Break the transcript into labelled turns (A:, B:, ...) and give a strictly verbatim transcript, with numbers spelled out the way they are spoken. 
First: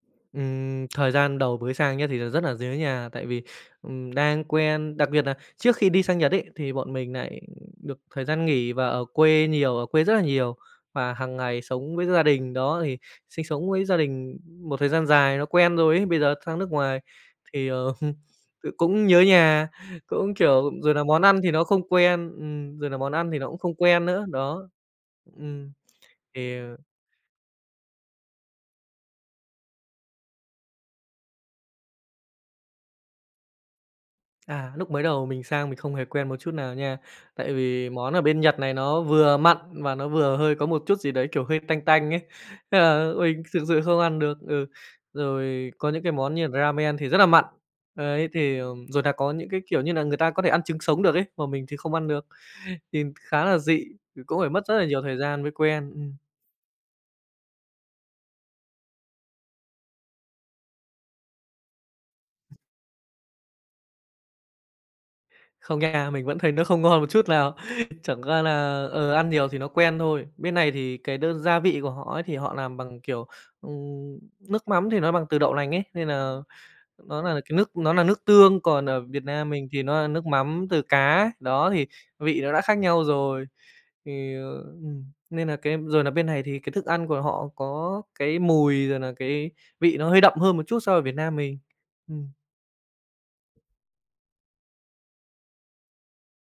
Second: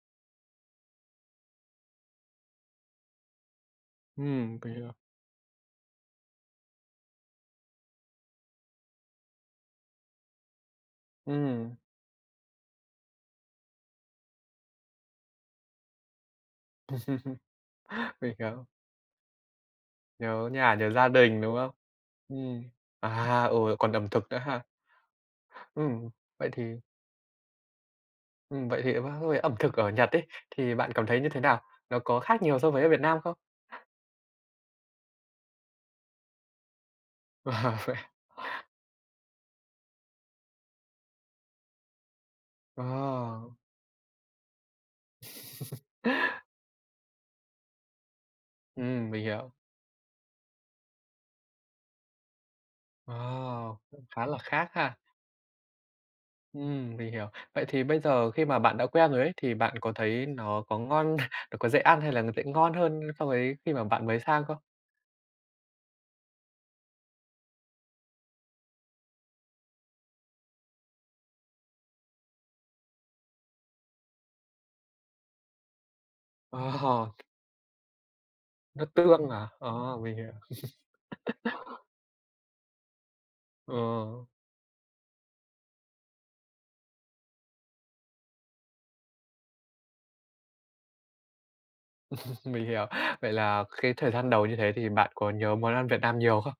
A: Ừm, thời gian đầu bới sang nhá, thì là rất nà dớ nhà tại vì, ừm, đang
B: Ừm [unintelligible]
A: quen đặc biệt nà trước khi đi sang Nhật ấy, thì bọn mình nại được thời gian nghỉ và ở quê nhiều, ở quê rất là nhiều và hàng ngày
B: Ừm.
A: sống với gia đình, đó, thì sinh sống với gia đình một thời gian dài nó quen rồi ấy. Bây giờ sang nước ngoài thì, ờ,
B: Mình hiểu.
A: tự cũng nhớ nhà, cũng,
B: Nhớ
A: kiểu
B: nhà, nhớ
A: rồi nà
B: gia
A: món ăn
B: đình,
A: thì
B: đúng
A: nó
B: không?
A: không quen.
B: Ừm,
A: Ừm, rồi nà món ăn thì
B: à,
A: nó cũng
B: ừ,
A: không
B: lại còn
A: quen
B: ẩm
A: nữa,
B: thực nữa ha.
A: đó. Ừm,
B: Ừm, vậy
A: thì,
B: thì
A: ờ
B: Ừm, vậy thì qua với ẩm thực ở Nhật ấy, thì bạn cảm thấy như thế nào? Nó có khác nhiều so với ở Việt Nam không?
A: À, lúc mới đầu mình sang mình không hề quen một chút nào nha. Tại
B: À,
A: vì
B: vậy.
A: món ở bên Nhật này nó vừa mặn mà nó vừa hơi có một chút gì đấy, kiểu, hơi tanh tanh ấy. Thế là mình
B: À.
A: thực sự không ăn được. Ừ, rồi có những cái món như là ramen thì rất là mặn. Đấy, thì, ờm, rồi
B: Ừm,
A: là
B: mình
A: có những
B: hiểu.
A: cái, kiểu như nà, người ta có thể ăn trứng sống được ấy. Mà mình thì không ăn được, thì
B: Ờ,
A: khá là dị,
B: cũng
A: ừ,
B: khá là
A: cũng phải mất
B: khác
A: rất là
B: ha.
A: nhiều thời gian mới quen. Ừm.
B: Ừm, mình hiểu. Vậy thì bây giờ khi mà bạn đã quen rồi ấy, thì bạn có thấy nó có ngon, nó có dễ ăn hay là nó sẽ ngon hơn so với khi mà bạn mới sang không?
A: Không nha. Mình vẫn thấy nó không ngon một chút nào. Chẳng qua là, ờ, ăn nhiều thì nó quen thôi. Bên này thì cái đơn gia vị của họ ấy, thì họ làm bằng, kiểu, ừm, nước mắm thì nó bằng từ đậu lành ấy. Nên là
B: Ờ.
A: nó là cái nước nó là nước tương, còn
B: Nước
A: ở Việt
B: tương à?
A: Nam mình thì
B: Ờ,
A: nó là
B: mình
A: nước
B: hiểu.
A: mắm từ cá, đó, thì vị nó đã khác nhau rồi.
B: Ờ.
A: Thì, ờ, ừm, nên nà cái rồi nà bên này thì cái thức ăn của họ có cái mùi, rồi nà cái vị nó hơi đậm hơn một chút so ở Việt Nam mình. Ừm.
B: Mình hiểu. Vậy là cái thời gian đầu như thế thì bạn có nhớ món ăn Việt Nam nhiều không?